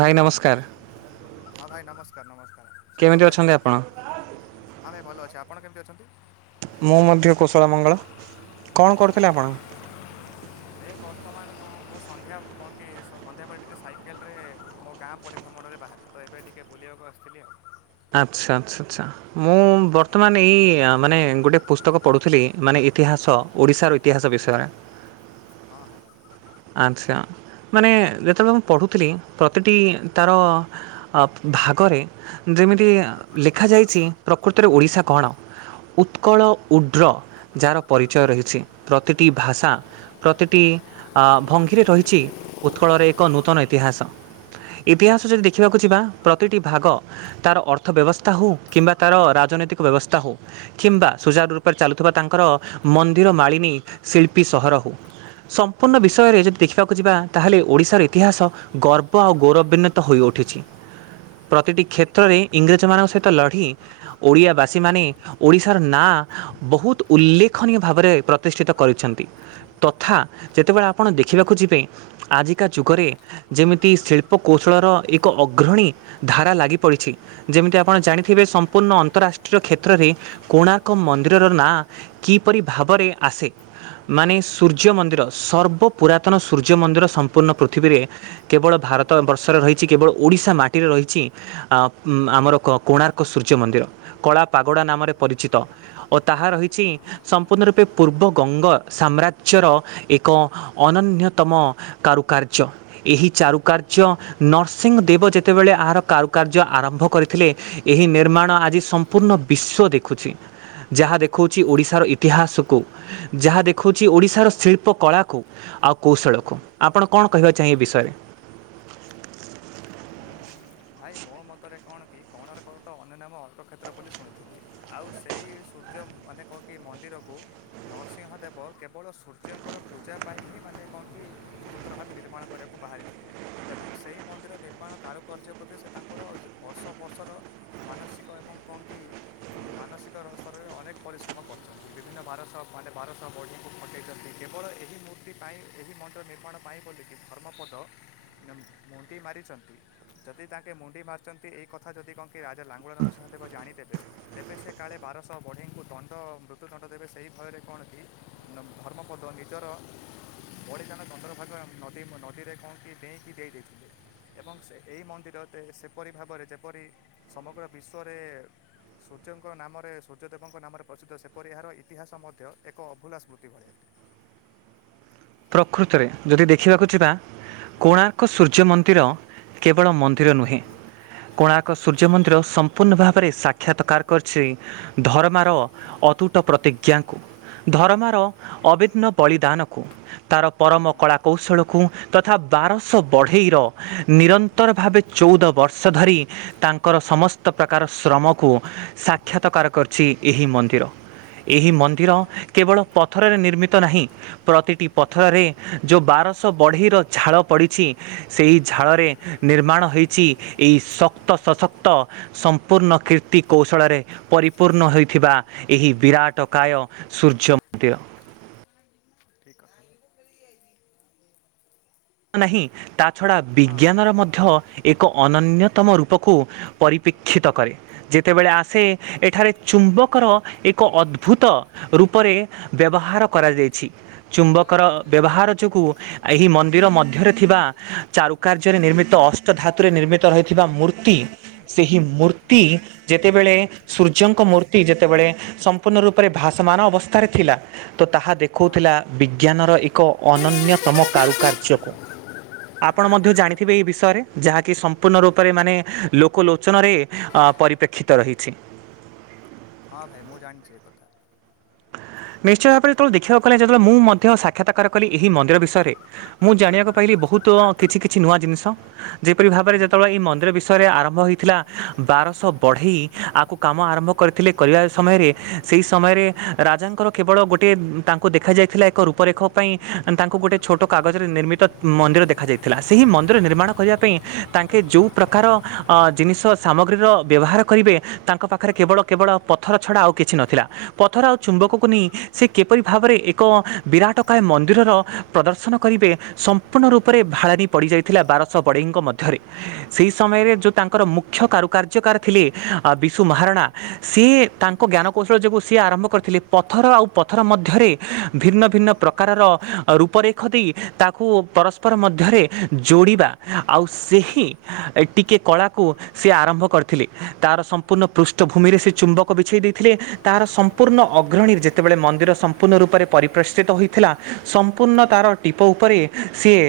ଭାଇ ନମସ୍କାର। ହଁ ଭାଇ ନମସ୍କାର ନମସ୍କାର କେମିତି ଶୁଭସନ୍ଧ୍ୟା ଭାଇ ଅଛନ୍ତି ଆପଣ? ହଁ ଭାଇ ଭଲ ଅଛି ଆପଣ କେମିତି ଅଛନ୍ତି? ମୁଁ ମଧ୍ୟ କୁଶଳ ମଙ୍ଗଳ କଣ କରୁଥିଲେ ଆପଣ? ହେ ବର୍ତ୍ତମାନ କଣ ମୁଁ ସନ୍ଧ୍ୟା କଣ କିି ସନ୍ଧ୍ୟା ପରେ ଟିକେ ସାଇକେଲରେ ମୋ ଗାଁ ପରିଭ୍ରମଣରେ ବାହାରେ। ତ ଏବେ ଟିକେ ବୁଲିବାକୁ ଆସିଥିଲି ଆଉ। ଆଚ୍ଛା ଆଚ୍ଛା ଆଚ୍ଛା, ମୁଁ ଆଉ ବର୍ତ୍ତମାନ ଏଇ ମାନେ ଗୋଟେ ପୁସ୍ତକ ପଢ଼ୁଥିଲି ମାନେ ଇତିହାସ ଓଡ଼ିଶାର ଇତିହାସ ବିଷୟରେ ହଁ ହଁ ଭାଇ। ଆଚ୍ଛା ମାନେ ଯେତେବେଳେ ମୁଁ ପଢ଼ୁଥିଲି ପ୍ରତିଟି ତାର ଅ ଭାଗରେ ଯେମିତି ଲେଖାଯାଇଛି ପ୍ରକୃତରେ ଓଡ଼ିଶା କଣ? ଉତ୍କଳ ଉଡ୍ର। ଯାହାର ପରିଚୟ ରହିଛି ପ୍ରତିଟି ଭାଷା ପ୍ରତିଟି ଭଙ୍ଗିରେ ରହିଛି ଉତ୍କଳରେ ଏକ ନୂତନ ଇତିହାସ। ଇତିହାସ ଯଦି ଦେଖିବାକୁ ଯିବା ପ୍ରତିଟି ଭାଗ ତାର ଅର୍ଥ ବ୍ୟବସ୍ଥା ହୋଉ କିମ୍ବା ତାର ରାଜନୈତିକ ବ୍ୟବସ୍ଥା ହୋଉ। କିମ୍ବା ହୁଁ ସୂଚାରୁ ରୂପରେ ଚାଲୁଥିବା ତାଙ୍କର ମନ୍ଦିର ମାଳିନୀ ଶିଳ୍ପୀ ସହର ହୋଉ। ସମ୍ ସମ୍ପୂର୍ଣ୍ଣ ହୁଁ ବିଷୟରେ ଯଦି ଦେଖିବାକୁ ଯିବା ତାହେଲେ ଓଡ଼ିଶାର ଇତିହାସ ଗର୍ବ ଆଉ ଗୌରବାନ୍ୱିତ ହୋଇଉଠିଛି। ପ୍ରତିଟି ଠିକ୍ କଥା କହିଲେ କ୍ଷେତ୍ରରେ ଭାଇ ଇଂରେଜମାନଙ୍କ ସହିତ ଲଢ଼ି ଓଡ଼ିଆବାସୀମାନେ ଓଡ଼ିଶାର ନାଁ ବହୁତ ଉଲ୍ଲେଖଣୀୟ ଭାବରେ ପ୍ରତିଷ୍ଠିତ କରିଛନ୍ତି। ତଥା ଯେତେବେଳେ ଆପଣ ଦେଖିବାକୁ ଯିବେ ଆଜିକା ହଁ ଯୁଗରେ ଭାଇ ଯେମିତି ଶିଳ୍ପକୌଶଳର ଏକ ଅଗ୍ରଣୀ ଧାରା ଲାଗିପଡ଼ିଛି। ଯେମିତି ଆପଣ ଜାଣିଥିବେ ସମ୍ପୂର୍ଣ୍ଣ ଅନ୍ତରାଷ୍ଟ୍ରୀୟ କ୍ଷେତ୍ରରେ କୋଣାର୍କ ମନ୍ଦିରର ନାଁ କିପରି ଭାବରେ ଆସେ, ମାନେ ସୂର୍ଯ୍ୟ ମନ୍ଦିର। ସର୍ବ ପୁରାତନ ସୂର୍ଯ୍ୟ ମନ୍ଦିର ସମ୍ପୂର୍ଣ୍ଣ ପୃଥିବୀରେ କେବଳ ଭାରତ ବର୍ଷରେ ରହିଛି କେବଳ ଓଡ଼ିଶା ମାଟିରେ ରହିଛି ଅ ଆମର କୋଣାର୍କ ସୂର୍ଯ୍ୟ ମନ୍ଦିର କଳା ପାଗୋଡ଼ା ନାମରେ ପରିଚିତ। ଓ ତାହା ରହିଛି ସମ୍ପୂର୍ଣ୍ଣ ରୂପେ ପୂର୍ବ ଗଙ୍ଗ ସାମ୍ରାଜ୍ୟର ଏକ ଅନନ୍ୟତମ କାରୁକାର୍ଯ୍ୟ। ଏହି ଚାରୁକାର୍ଯ୍ୟ ନରସିଂହ ଦେବ ଯେତେବେଳେ ଏହାର କାରୁକାର୍ଯ୍ୟ ଆରମ୍ଭ କରିଥିଲେ ଏହି ନିର୍ମାଣ ହୁଁ ଆଜି ସମ୍ପୂର୍ଣ୍ଣ ବିଶ୍ଵ ଦେଖୁଛି। ଯାହା ଦେଖଉଛି ଠିକ୍ ଓଡ଼ିଶାର ଇତିହାସକୁ ଯାହା ଦେଖୁଛି ଓଡ଼ିଶାର ଶିଳ୍ପ ଉପକଳାକୁ ଆଉ ଅଛି କୌଶଳକୁ ହୁଁ ଆପଣ କଣ କହିବା ଚାହେଁ ଏ ବିଷୟରେ? ଉଁ, ଭାଇ ମୋ ମତରେ କଣ କି କୋଣାର୍କର ତ ଅନ୍ୟ ନାମ ଅର୍କକ୍ଷେତ୍ର ବୋଲି ଶୁଣିଥିଲି। ଆଉ ସେଇ ସୂର୍ଯ୍ୟ ମାନେ କଁ କି ମନ୍ଦିରକୁ ନରସିଂହ ଦେବ କେବଳ ସୂର୍ଯ୍ୟଙ୍କର ପୂଜା ପାଇଁ ହିଁ ମାନେ କୁହନ୍ତି [unintelligible] ଭାବେ ନିର୍ମାଣ କରିବାକୁ ବାହାରିଥିଲେ ଏବଂ ସେହି ମନ୍ଦିର ନିର୍ମାଣ କାରୁକାର୍ଯ୍ୟ ପ୍ରତି ସେ ତାଙ୍କର ବର୍ଷ ବର୍ଷର ମାନସିକ ଏବଂ କଁ କି ଉ ମାନସିକ ର ସ୍ତରରେ ଅନେକ ପରିଶ୍ରମ କରୁଛନ୍ତି ବିଭିନ୍ନ ବାରତ ମାନେ ବାରତ [inaudible] ମୂର୍ତ୍ତି ପାଇଁ ଏହି ମନ୍ଦିର ନିର୍ମାଣ ପାଇଁ ବୋଲିକି ଧର୍ମପଦ [unintelligible] ମୁଣ୍ଡି ମାରିଛନ୍ତି--ନ୍ତି ଯଦି ତାଙ୍କେ ମୁଣ୍ଡି ମାରୁିଛନ୍ତି ଏଇ କଥା ଯଦି କଁ କି ରାଜା ଲାଙ୍ଗୁଳା ନରସିଂହଦେବ ଜାଣିଦେବେ ତେବେ ସେ କାଳେ ବାରଶହ ବଢ଼େଇଙ୍କୁ ଦଣ୍ଡ ମୃତ୍ୟୁଦଣ୍ଡ ଦେବେ ସେହି ଭୟରେ କଣ କି ଧର୍ମ ପଦ ନିଜର [inaudible] କଁ କି ଡ଼େଇଁକି ଦେଇ ଦେଇଥିଲେ। ଏଇ ମନ୍ଦିର ତ ସେପରି ଭାବରେ ଯେପରି ସମଗ୍ର ବିଶ୍ୱରେ ସୂର୍ଯ୍ୟଙ୍କ ନାମରେ ସୂର୍ଯ୍ୟଦେବଙ୍କ ନାମରେ ପ୍ରସିଦ୍ଧ ସେପରି ଏହାର ଇତିହାସ ମଧ୍ୟ ଏକ ଅଭୁଲା ସ୍ମୃତି ଭଳିଆ। ପ୍ରକୃତରେ ଯଦି ଦେଖିବାକୁ ଯିବା ହୁଁ, କୋଣାର୍କ ସୂର୍ଯ୍ୟ ମନ୍ଦିର ହୁଁ, କେବଳ ମନ୍ଦିର ନୁହେଁ ହୁଁ, କୋଣାର୍କ ସୂର୍ଯ୍ୟ ହୁଁ, ମନ୍ଦିର, ସମ୍ ସମ୍ପୂର୍ଣ୍ଣ ଭାବରେ ସାକ୍ଷାତକାର କରିଛି, ଧର୍ମାର ହୁଁ, ଅତୁଟ ପ୍ରତି [unintelligible] ଙ୍କୁ ଧର୍ମାର ଠିକ୍ କଥା ଅଭିନ୍ନ ବଳିଦାନକୁ, ତାର ପରମ ହୁଁ, କଳା କୌଶଳକୁ। କୁ, ତଥା ବାରଶହ ବଢ଼େଇର ନିରନ୍ତର ଭାବେ ଚଉଦ ବର୍ଷ ଧରି ତାଙ୍କର ସମସ୍ତ ପ୍ରକାର ଶ୍ରମକୁ ସାକ୍ଷାତକାର କରିଛି ଏହି ମନ୍ଦିର। ଏହି ମନ୍ଦିର ହଁ କେବଳ ପଥରରେ ନିର୍ମିତ ନାହିଁ, ପ୍ରତିଟି ପଥରରେ ଯେଉଁ ବାରଶହ ବଢ଼ିର ଝାଳ ପଡ଼ିଛି ସେଇ ଝାଳରେ ନିର୍ମାଣ ହେଇଛି ଏଇ ଶକ୍ତ ସଶକ୍ତ ସମ୍ପୂର୍ଣ୍ଣ କୀର୍ତ୍ତି କୌଶଳରେ ପରିପୂର୍ଣ୍ଣ ହୋଇଥିବା, ଏହି ବିରାଟ କାୟ ସୂର୍ଯ୍ୟ ମନ୍ଦିର। ଠିକ୍ କଥା। ନାହିଁ, ତା ଛଡା ହଁ ବିଜ୍ଞାନର ମଧ୍ୟ ଏକ ଅନନ୍ୟତମ ରୂପକୁ ପରିପ୍ରେକ୍ଷିତ କରେ। ଯେତେବେଳେ ଆସେ, ଏଠାରେ ଚୁମ୍ବକର ଏକ ଅଦ୍ଭୁତ ରୂପରେ ବ୍ୟବହାର କରାଯାଇଛି। ଚୁମ୍ବକର ବ୍ୟବହାର ଯୋଗୁଁ, ଏହି ମନ୍ଦିର ମଧ୍ୟରେ ଥିବା ଚାରୁକାର୍ଯ୍ୟରେ ନିର୍ମିତ, ଅଷ୍ଟ ଧାତୁରେ ନିର୍ମିତ ରହିଥିବା ମୂର୍ତ୍ତି ତି ସେହି ହୁଁ ମୂର୍ତ୍ତି ଯେତେବେଳେ ସୂର୍ଯ୍ୟଙ୍କ ମୂର୍ତ୍ତି ଯେତେବେଳେ ସମ୍ପୂର୍ଣ୍ଣ ରୂପରେ ଭାସମାନ ଅବସ୍ଥାରେ ଥିଲା ତ ତାହା ହଁ ଦେଖଉଥିଲା ବିଜ୍ଞାନର ଏକ ଅନନ୍ୟତମ କାରୁ ର୍ଯ୍ୟକୁ ଆପଣ ମଧ୍ୟ ଠିକ୍ କଥା ଜାଣିଥିବେ ଏଇ ବିଷୟରେ, ଯାହାକି ସମ୍ପୂର୍ଣ୍ଣ ରୂପରେ ମାନେ ଲୋକଲୋଚନରେ ଅ ପରିପ୍ରେକ୍ଷିତ ରହିଛି। ହଁ ଭାଇ ମୁଁ ଜାଣିଚି ଏ କଥା। ନିଶ୍ଚୟ ଭାବରେ ଯେତେବେଳେ ଦେଖିବାକୁ ଗଲେ, ଯେତେବେଳେ ମୁଁ ମଧ୍ୟ ସାକ୍ଷାତକାର କଲି ଏହି ମନ୍ଦିର ବିଷୟରେ ମୁଁ ଜାଣିବାକୁ ହୁଁ ପାଇଲି ବହୁତ କିଛି କିଛି ନୂଆ ଜିନିଷ ଯେପରି ଭାବରେ ହୁଁ ଯେତେବେଳେ ଏଇ ମନ୍ଦିର ବିଷୟରେ ଆରମ୍ଭ ହେଇଥିଲା ବାରଶହ ବଢେଇ, ଆକୁ କାମ ଆରମ୍ଭ କରିଥିଲେ, କରିବା ସମୟରେ ସେହି ସମୟରେ ରାଜାଙ୍କର କେବଳ ଗୋଟିଏ ତାଙ୍କୁ ଦେଖାଯାଇଥିଲା ଏକ ରୂପରେଖ ପାଇଁ, ତାଙ୍କୁ ଗୋଟେ ଛୋଟ କାଗଜରେ ନିର୍ମିତ ମନ୍ଦିର ଦେଖାଯାଇଥିଲା, ସେହି ମନ୍ଦିର ନିର୍ମାଣ କରିବା ପାଇଁ ତାଙ୍କେ ଯୋଉ ପ୍ରକାର ଜିନିଷ ସାମଗ୍ରୀର ବ୍ୟବହାର କରିବେ ତାଙ୍କ ପାଖରେ କେବଳ କେବଳ ପଥର ଛଡା ଆଉ କିଛି ନଥିଲା। ପଥର ଆଉ ଚୁମ୍ବକକୁ ନେଇ, ସେ କିପରି ଭାବରେ ଏକ ବିରାଟକାଏ ମନ୍ଦିରର ପ୍ରଦର୍ଶନ କରିବେ, ସମ୍ପୂର୍ଣ୍ଣ ରୂପରେ ଭାଳେଣି ପଡ଼ିଯାଇଥିଲା, ବାରଶହ ବଡ଼େଇଙ୍କ ମଧ୍ୟରେ। ସେଇ ସମୟରେ ହଁ ଯୋଉ ତାଙ୍କର ମୁଖ୍ୟ କାରୁକାର୍ଯ୍ୟକାର ଥିଲେ ବିଶୁ ମହାରଣା, ସିଏ ଠିକ୍ ତାଙ୍କ କଥା ଜ୍ଞାନକୌଶଳ ଯୋଗୁଁ ସିଏ ଆରମ୍ଭ କରିଥିଲେ, ପଥର ଆଉ ପଥର ମଧ୍ୟରେ ଭିନ୍ନ ଭିନ୍ନ ପ୍ରକାରର ରୂପରେ ଖ ଦେଇ ତାକୁ ପରସ୍ପର ମଧ୍ୟରେ ଯୋଡ଼ିବା ଆଉ ହୁଁ ସେହି ଟିକେ କଳାକୁ ସେ ଆରମ୍ଭ କରିଥିଲେ। ତାର ସମ୍ପୂର୍ଣ୍ଣ ପୃଷ୍ଠଭୂମିରେ ସେ ଚୁମ୍ବକ ବିଛେଇ ଦେଇଥିଲେ। ତାର ସମ୍ପୂର୍ଣ୍ଣ ଅଗ୍ରଣୀ ଯେତେବେଳେ ମନ୍ଦିର ସମ୍ପୂର୍ଣ୍ଣ ରୂପରେ ପରିପ୍ରେଷ୍ଠିତ ହୋଇଥିଲା, ସମ୍ପୂର୍ଣ୍ଣ ହୁଁ ତାର ଟିପ ଉପରେ ସିଏ,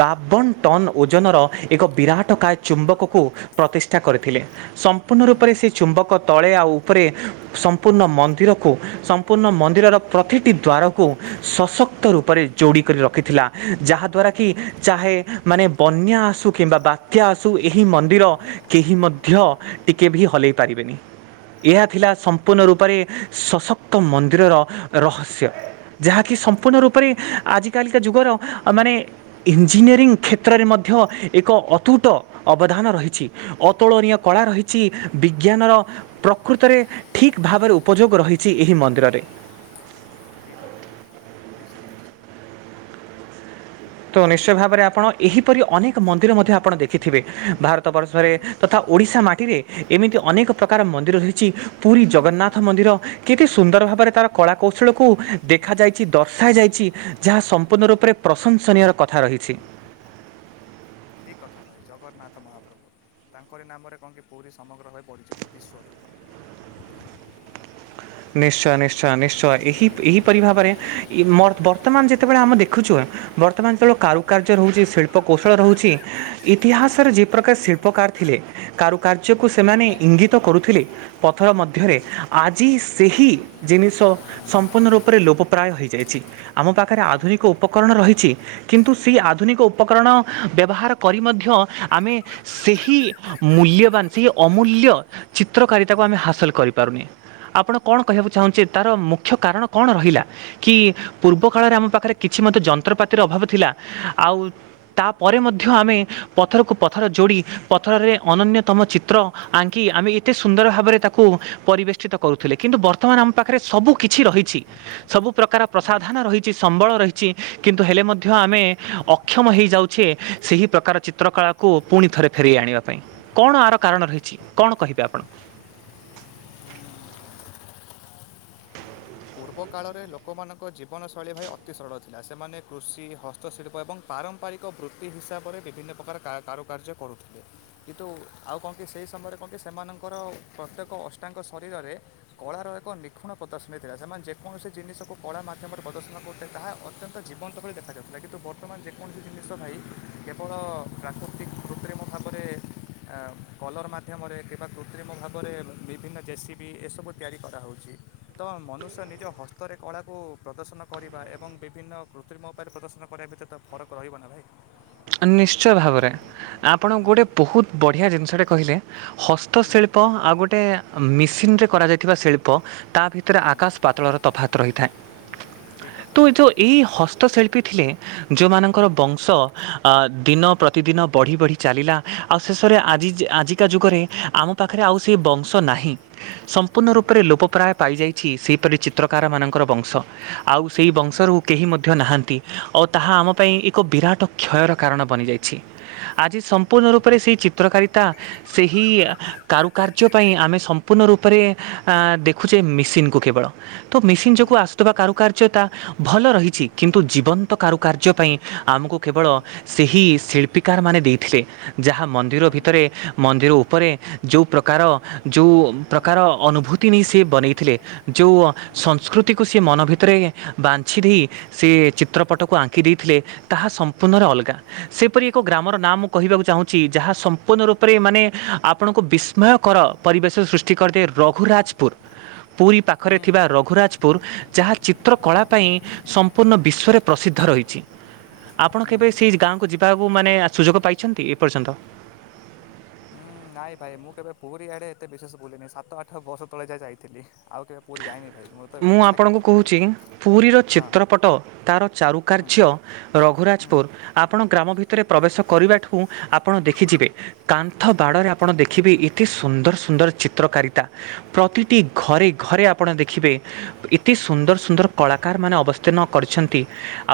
ବାବନ ଟନ ଓଜନର ଏକ ବିରାଟ କାଏ ଚୁମ୍ବକକୁ ପ୍ରତିଷ୍ଠା କରିଥିଲେ, ସମ୍ପୂର୍ଣ୍ଣ ହୁଁ ରୂପରେ ସେ ଚୁମ୍ବକ ତଳେ ଆଉ ଉପରେ ସମ୍ପୂର୍ଣ୍ଣ ମନ୍ଦିରକୁ, ସମ୍ପୂର୍ଣ୍ଣ ମନ୍ଦିରର ପ୍ରତିଟି ଦ୍ୱାରକୁ, ସଶକ୍ତ ରୂପରେ ଯୋଡି କରି ରଖିଥିଲା, ଯାହାଦ୍ୱାରା କି ଚାହେ ମାନେ ବନ୍ୟା ଆସୁ କିମ୍ବା ବା ତ୍ୟା ଆସୁ, ଏହି ମନ୍ଦିର କେହି ମଧ୍ୟ ଟିକେ ବି ହଲେଇ ପାରିବେନି। ଏହା ନା ଥିଲା ସମ୍ପୂର୍ଣ୍ଣ ରୂପରେ ସଶକ୍ତ ମନ୍ଦିରର ରହସ୍ୟ। ଯାହାକି ସମ୍ପୂର୍ଣ୍ଣ ରୂପରେ ଆଜିକାଲିକା ଯୁଗର ମାନେ ଇଞ୍ଜିନିୟରିଂ କ୍ଷେତ୍ରରେ ମଧ୍ୟ ଏକ ଅତୁଟ ଅବଦାନ ରହିଛି। ଅତୁଳନୀୟ ହୁଁ କଳା ରହିଛି ବିଜ୍ଞାନର ପ୍ରକୃତରେ ଠିକ୍ ଭାବରେ ଉପଯୋଗ ରହିଛି ଏହି ମନ୍ଦିରରେ। ଠିକ୍ କଥା ଭାଇ ନିଶ୍ଚିତ ନିଶ୍ଚିତ। ତ ନିଶ୍ଚୟ ଭାବରେ ଆପଣ ଏହିପରି ଅନେକ ମନ୍ଦିର ମଧ୍ୟ ଆପଣ ଦେଖିଥିବେ ଭାରତ ବର୍ଷରେ ହୁଁ ତଥା ଓଡ଼ିଶା ମାଟିରେ ଏମିତି ଅନେକ ପ୍ରକାର ମନ୍ଦିର ହିଇଛି। ପୁରୀ ଜଗନ୍ନାଥ ହୁଁ ମନ୍ଦିର କେତେ ସୁନ୍ଦର ଭାବରେ ତାର କଳା କୌଶଳକୁ ଦେଖାଯାଇଛି ଦର୍ଶ ଯାଇଛି। ଯାହା ସମ୍ପୂର୍ଣ୍ଣ ହୁଁ ରୂପରେ ପ୍ରଶଂସନୀୟର କଥା ରହିଛି। ଠିକ୍ କଥା ଭାଇ ଜଗନ୍ନାଥ ମହାପ୍ରଭୁ‌। ତାଙ୍କରି ନାମରେ କଣ କି ପୁରୀ ସମଗ୍ର ହୋଇ ପରିଚିତ ବିଶ୍ୱରେ। ନିଶ୍ଚୟ ନିଶ୍ଚୟ ନିଶ୍ଚୟ ଏହି ଏହିପରି ଭାବରେ ବର୍ତ୍ତମାନ ଯେତେବେଳେ ଆମେ ଦେଖୁଚୁ ବର୍ତ୍ତମାନ ଯେଳ କାରୁକାର୍ଯ୍ୟ ରହୁଛି ଶିଳ୍ପକୌଶଳ ରହୁଛି ହୁଁ ଇତିହାସରେ ଯେ ପ୍ରକାର୍ ଶିଳ୍ପକାର୍ ଥିଲେ। କାରୁକାର୍ଯ୍ୟକୁ ହୁଁ ସେମାନେ ଇଙ୍ଗିତ କରୁଥିଲେ ପଥର ମଧ୍ୟରେ, ହୁଁ ଆଜି ଏହି ଜିନିଷ ସମ୍ପୂର୍ଣ୍ଣ ରୂପରେ ଲୋପପ୍ରାୟ ହେଇଯାଇଛି। ଆମ ପାଖରେ ଆଧୁନିକ ଉପକରଣ ରହିଛି କିନ୍ତୁ ସେଇ ଆଧୁନିକ ଉପକରଣ ବ୍ୟବହାର କରି ମଧ୍ୟ ଆମେ ସେହି ମୂଲ୍ୟବାନ୍ ସେହି ଅମୂଲ୍ୟ ଚିତ୍ରକାରିତାକୁ ହୁଁ ଆମେ ହାସଲ କରିପାରୁନି ଆପଣ କଣ କହିବାକୁ ଚାହୁଁଛି ତର ମୁଖ୍ୟ କାରଣ କଣ ରହିଲା? କି ପୂର୍ବ କାଳରେ ଆମ ପାଖରେ କିଛି ମଧ୍ୟ ଯନ୍ତ୍ରପାତିର ଅଭାବ ଥିଲା ଆଉ ତାପରେ ମଧ୍ୟ ଆମେ ପଥରକୁ ପଥର ଯୋଡ଼ି ପଥରରେ ଅନନ୍ୟତମ ଚିତ୍ର ଆଙ୍କି ଆମେ ଏତେ ସୁନ୍ଦର ଭାବରେ ତାକୁ ପରିବେଷ୍ଟିତ କରୁଥୁଲେ। କିନ୍ତୁ ବର୍ତ୍ତମାନ ଆମ ପାଖରେ ସବୁ କିିଛି ରହିଛି। ସବୁ ପ୍ରକାର ହୁଁ ପ୍ରସାଧନ ରହିଛି ସମ୍ବଳ ରହିଛି କିନ୍ତୁ ହେଲେ ମଧ୍ୟ ଆମେ ଅ ଅକ୍ଷମ ହୋଇଯାଉଛେ ସେହି ପ୍ରକାର ଚିତ୍ରକଳାକୁ ପୁଣି ଥରେ ଫେରେଇ ଆଣିବା ପାଇଁ। କଣ ଆର କାରଣ ରହିଛି କଣ କହିବେ ଆପଣ? [inaudible] ପୂର୍ବ କାଳରେ ଲୋକମାନଙ୍କ ଜୀବନଶୈଳୀ ଭାଇ ଅତି ସରଳ ଥିଲା ସେମାନେ କୃଷି ହ ତ ଶିଳ୍ପ ଏବଂ ପାରମ୍ପାରିକ ବୃତ୍ତି ହିସାବରେ ବିଭିନ୍ନ ପ୍ରକାର କା କାରୁକାର୍ଯ୍ୟ କରୁଥିଲେ। କିନ୍ତୁ ଆଉ କଣ କି ସେହି ସମୟରେ କଣ କି ସେମାନଙ୍କର ପ୍ରତ୍ୟେକ ଅଷ୍ଟାଙ୍ଗ ଶରୀରରେ କଳାର ଏକ ନିଖୁଣ ପ୍ରଦଶ୍ ମିଳିଥିଲା ସେମାନେ ଯେକୌଣସି ଜିନିଷକୁ କଳା ମାଧ୍ୟମରେ ପ୍ରଦର୍ଶନ କରୁଥିଲେ ତାହା ଅତ୍ୟ ଜୀବନ୍ତ ଭଳି ଦେଖାଯାଉଥିଲା କିନ୍ତୁ ବ ବର୍ତ୍ତମାନ ଯେକୌଣସି ଜିନିଷ ଭାଇ କେବଳ ପ୍ରାକୃତିକ କୃତେମ ଭାବରେ କଲର୍ ମା ଧ୍ୟମରେ କିମ୍ବା କୃତ୍ରିମ ଭାବରେ ବିଭିନ୍ନ ଜେସିପି ଏସବୁ ତିଆରି କରାହୋଉଚି। ତ ମନୁଷ୍ୟ ନିଜ ହସ୍ତରେ କଳାକୁ ପ୍ରଦର୍ଶନ କରିବା ଏବଂ ବିଭିନ୍ନ କୃତ୍ରିମ ଉପାୟରେ ପ୍ରଦର୍ଶନ କରିବା ଭିତରେ ତ ଫରକ୍ ରହିବ ନା ଭାଇ। ନିଶ୍ଚୟ ଭାବରେ ଆପଣ ହୁଁ ଗୋଟେ ବୋହୁତ୍ ବଢ଼ିଆ ଜିନିଷଟେ କହିଲେ। ହୁଁ ହସ୍ତଶିଳ୍ପ ଆଉ ଗୋଟେ ମିସିନ୍ ରେ କରାଯାଇଥିବା ଶିଳ୍ପ ତା ଭିତରେ ହୁଁ ଆକାଶ ପାତଳର ତଫାତ୍ ରହିଥାଏ। ଠିକ୍ କଥା ତ ଯୋଉ ଏଇ ହସ୍ତଶିଳ୍ପୀ ଥିଲେ ଯେଉଁମାନଙ୍କର ହୁଁ ବଂଶ ଦିନ ପ୍ରତିଦିନ ବଢ଼ି ବଢ଼ି ଚାଲିଲା ଆଉ ଶେଷରେ ହୁଁ ଆଜି ଆଜିକା ଯୁଗରେ ଆମ ପାଖରେ ଆଉ ସେ ବଂଶ ନାହିଁ। ସମ୍ପୂର୍ଣ୍ଣ ହୁଁ ହୁଁ ରୂପରେ ଲୋପପ୍ରାୟ ପାଇଯାଇଛି ସେହିପରି ଚିତ୍ରକାର ମାନଙ୍କର ବଂଶ। ଆଉ ସେଇ ବଂଶରୁ କେହି ମଧ୍ୟ ନାହାନ୍ତି ଓ ତାହା ଆମ ପାଇଁ ଏକ ବିରାଟ କ୍ଷୟର କାରଣ ବନିଯାଇଛି ଆଜି ସମ୍ପୂର୍ଣ୍ଣ ରୂପରେ ସେଇ ଚିତ୍ରକାରିତା ସେହି କାରୁକାର୍ଯ୍ୟ ପାଇଁ ଆମେ ସମ୍ପୂର୍ଣ୍ଣ ରୂପରେ ଆ ଦେଖୁଛେ ମେସିନ୍ କୁ କେବଳ ତ ମେସିନ୍ ହୁଁ ହୁଁ ହୁଁ ହୁଁ ହୁଁ ଯୋଗୁଁ ଆସୁଥିବା କାରୁକାର୍ଯ୍ୟ ତା ଭଲ ରହିଛି କିନ୍ତୁ ଜୀବନ୍ତ କାରୁକାର୍ଯ୍ୟ ପାଇଁ ଆମକୁ କେବଳ ସେହି ଶିଳ୍ପୀକାରମାନେ ଦେଇଥିଲେ ଯାହା ମନ୍ଦିର ଭିତରେ, ମନ୍ଦିର ଉପରେ ଯୋଉ ପ୍ରକାର ଯୋଉ ପ୍ରକାର ଅନୁଭୂତି ନେଇ ସେ ବନେଇଥିଲେ। ଯୋଉ ସଂସ୍କୃତିକୁ ସିଏ ମନ ଭିତରେ ବାଂଛି ଦେଇ ସେ ଚିତ୍ରପଟକୁ ଆଙ୍କି ଦେଇଥିଲେ ତାହା ହୁଁ ସମ୍ପୂର୍ଣ୍ଣରେ ଅଲଗା। ସେପରି ଏକ ଗ୍ରାମର ନାଁ ମୁଁ କହିବାକୁ ଚାହୁଁଛି ଯାହା ସମ୍ପୂର୍ଣ୍ଣ ରୂପରେ ମାନେ ଆପଣଙ୍କୁ ବିସ୍ ଉନ୍ମୟକର ପରିବେଶ ସୃଷ୍ଟି କରିଦେ ରଘୁରାଜପୁର। ପୁରୀ ପାଖରେ ହୁଁ ଥିବା ରଘୁରାଜପୁର ଯାହା ଚିତ୍ରକଳା ପାଇଁ ସମ୍ପୂର୍ଣ୍ଣ ବିଶ୍ୱରେ ପ୍ରସିଦ୍ଧ ରହିଛି। ଆପଣ କେବେ ସେଇ ଗାଁକୁ ଯିବାକୁ ମାନେ ସୁଯୋଗ ପାଇଛନ୍ତି ଏପର୍ଯ୍ୟନ୍ତ? ନାଇଁ ଭାଇ ମୁଁ କେବେ ପୁରୀ ଆଡେ ଏତେ ବିଶେଷ ବୁଲିିନି ସାତ ଆଠ ବର୍ଷ ତଳେ ଯାଏ ଯାଇଥିଲି ଆଉ କେବେ ପୁରୀ ଯାଇନି ଭାଇ। [unintelligible] ମୁଁ ଆପଣଙ୍କୁ କିନ୍ତୁ ବହୁତ କହୁଛି ପୁରୀର ହଁ ଚିତ୍ରପଟ ତାର ହୁଁ ଚାରୁକାର୍ଯ୍ୟ ହୁଁ ରଘୁରାଜପୁର ଆପଣ ଗ୍ରାମ ଭିତରେ ପ୍ରବେଶ କରିବାଠୁ ଆପଣ ଦେଖିଯିବେ କାନ୍ ନ୍ଥ ହୁଁ ବାଡ଼ରେ ଆପଣ ଦେଖିବେ ଏତେ ସୁନ୍ଦର ସୁନ୍ଦର ଚିତ୍ରକାରିତା, ପ୍ରତିଟି ଘରେ ଘରେ ଆପଣ ଦେଖିବେ ଏତେ ସୁନ୍ଦର ସୁନ୍ଦର କଳାକାରମାନେ ଅବସ୍ଥିନ କରିଛନ୍ତି।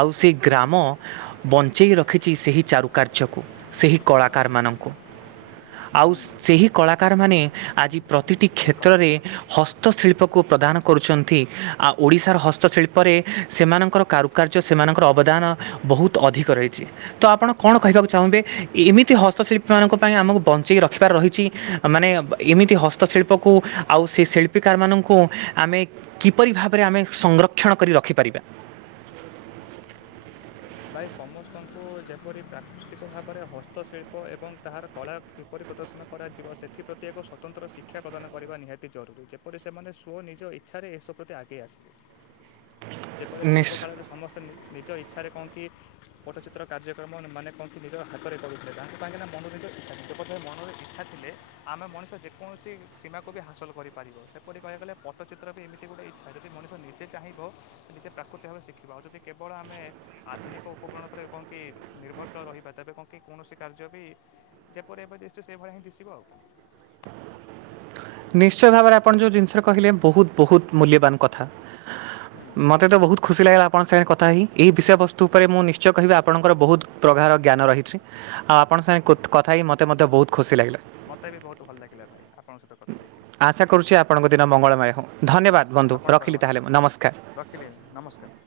ଆଉ ସେ ହୁଁ ଗ୍ରାମ ବଞ୍ଚେଇ ରଖିଛି ସେହି ଚାରୁକାର୍ଯ୍ୟକୁ ସେହି କଳାକାରମାନଙ୍କୁ। ଆଉ ସେହି କଳାକାରମାନେ ଆଜି ପ୍ରତିଟି ଠିକ୍ କଥା କ୍ଷେତ୍ରରେ ପୁରା। ହ ହସ୍ତଶିଳ୍ପକୁ ପ୍ରଦାନ କରୁଛନ୍ତି ଆଉ ଓଡ଼ିଶାର ହସ୍ତଶିଳ୍ପରେ ସେମାନଙ୍କର କାରୁ କାର୍ଯ୍ୟ ସେମାନଙ୍କର ଅବଦାନ ବହୁତ ଅଧିକ ରହିଛି। ତ ଆପଣ କଣ କହିବାକୁ ଚାହୁଁବେ ଏମିତି ହସ୍ତଶିଳ୍ପୀମାନଙ୍କ ପାଇଁ ଆମକୁ ବଞ୍ଚେଇି ରଖିବାର ରହିଛି। ମାନେ ଏମିତି ହସ୍ତଶିଳ୍ପକୁ ଆଉ ସେ ଶିଳ୍ ଶିଳ୍ପିକାର ମାନଙ୍କୁ ଆମେ କିପରି ଭାବରେ ଆମେ ସଂଗ୍ରକ୍ଷଣ କରି ରଖିପାରିବା? ଭାଇ ସମସ୍ତଙ୍କୁ ଯେପରି ପ୍ରାକୃତିକ ଭାବରେ ହସ୍ତଶିଳ୍ପ ଏବଂ ତାହାର କଳା କିପରି ପ୍ରଦର୍ଶନ କରାଯିବ ସେଥିପ୍ରତି ଏକ ସ୍ୱତନ୍ତ୍ର ଶିକ୍ଷା ପ୍ରଦାନ କରିବା ନିହାତି ଜରୁରୀ ଯେପରି ସେମାନେ ସ୍ୱ ନିଜ ଇଚ୍ଛାରେ ଏସବୁ ପ୍ରତି ଆଗେଇ ଆସିବେ। [unintelligible] ଯେପରି ପୂର୍ବ କାଳରେ ସମସ୍ତେ ନିଜ ଇଚ୍ଛାରେ କଣ କି ପଟଚିତ୍ର କାର୍ଯ୍ୟକ୍ରମ ମାନେ କଣ କି ନିଜ ହାତରେ କରୁଥିଲେ ତାଙ୍କ କାହିଁକିନା ମନୋନିତ ଇଚ୍ଛା ଥିଲା ଯେପରି ମନର ଇଚ୍ଛା ଥିଲେ। ଆମେ ମଣିଷ ଯେକୌଣସି ସୀମାକୁ ବି ହାସଲ କରିପାରିବ ସେପରି କହିବାକୁ ଗଲେ ପଟଚିତ୍ର ବି ଏମିତି ଏ ଗୋଟେ ଇଚ୍ଛା ଯଦି ମଣିଷ ନିଜେ ଚାହିଁବ ନିଜେ ପ୍ରାକୃତିକ ଭବେ ଶିଖିବ ଆଉ ଯଦି କେବଳ ଆମେ ଆଧୁନିକ ଉପକରଣ ଉପରେ କଣ କି ନିର୍ଭରଶୀଳ ରହିବା ତେବେ କଣ କି କୌଣସି କାର୍ଯ୍ୟ ବି ଯେପରି ଏବେ ଦିଶୁଚି ସେଭଳି ହିଁ ଦିଶିବ ଆଉ। ନିଶ୍ଚୟ ଭାବରେ ଆପଣ ଯେଉଁ ଜିନିଷ କହିଲେ ବହୁତ ବହୁତ ମୂଲ୍ୟବାନ। କଥା ହୁଁ ମତେ ତ ବହୁତ୍ ଖୁସି ଲାଗିଲା। ଆପଣଙ୍କ ସାଙ୍ଗରେ କଥା ହେଇ ଏହି ବିଷୟବସ୍ତୁ ଉପରେ ମୁଁ ନିଶ୍ଚୟ କହିବି ଆପଣଙ୍କର ବହୁତ ପ୍ରଗାଢ଼ ଜ୍ଞାନ ରହିଛି ଆଉ ଆପଣଙ୍କ ସାଙ୍ଗେ ହୁଁ କୁତ୍ କଥା ହେଇ ମତେ ମତେ ମଧ୍ୟ ବହୁତ ଖୁସି ଲାଗିଲା। ମୋତେ ବି ବହୁତ ଭଲ ଲାଗିଲା ଭାଇ ଆପଣଙ୍କ ସହିତ କଥା ହେଇକି। ଆଶା କରୁଛି ଆପଣଙ୍କ ଦିନ ମଙ୍ଗଳମୟ ହଉ, ଧନ୍ୟବାଦ ବନ୍ଧୁ ଆପଣଙ୍କର ରଖିଲି ମଧ୍ୟ ତାହେଲେ ମୁଁ ନମସ୍କାର। ରଖିଲି [unintelligible] ନମସ୍କାର।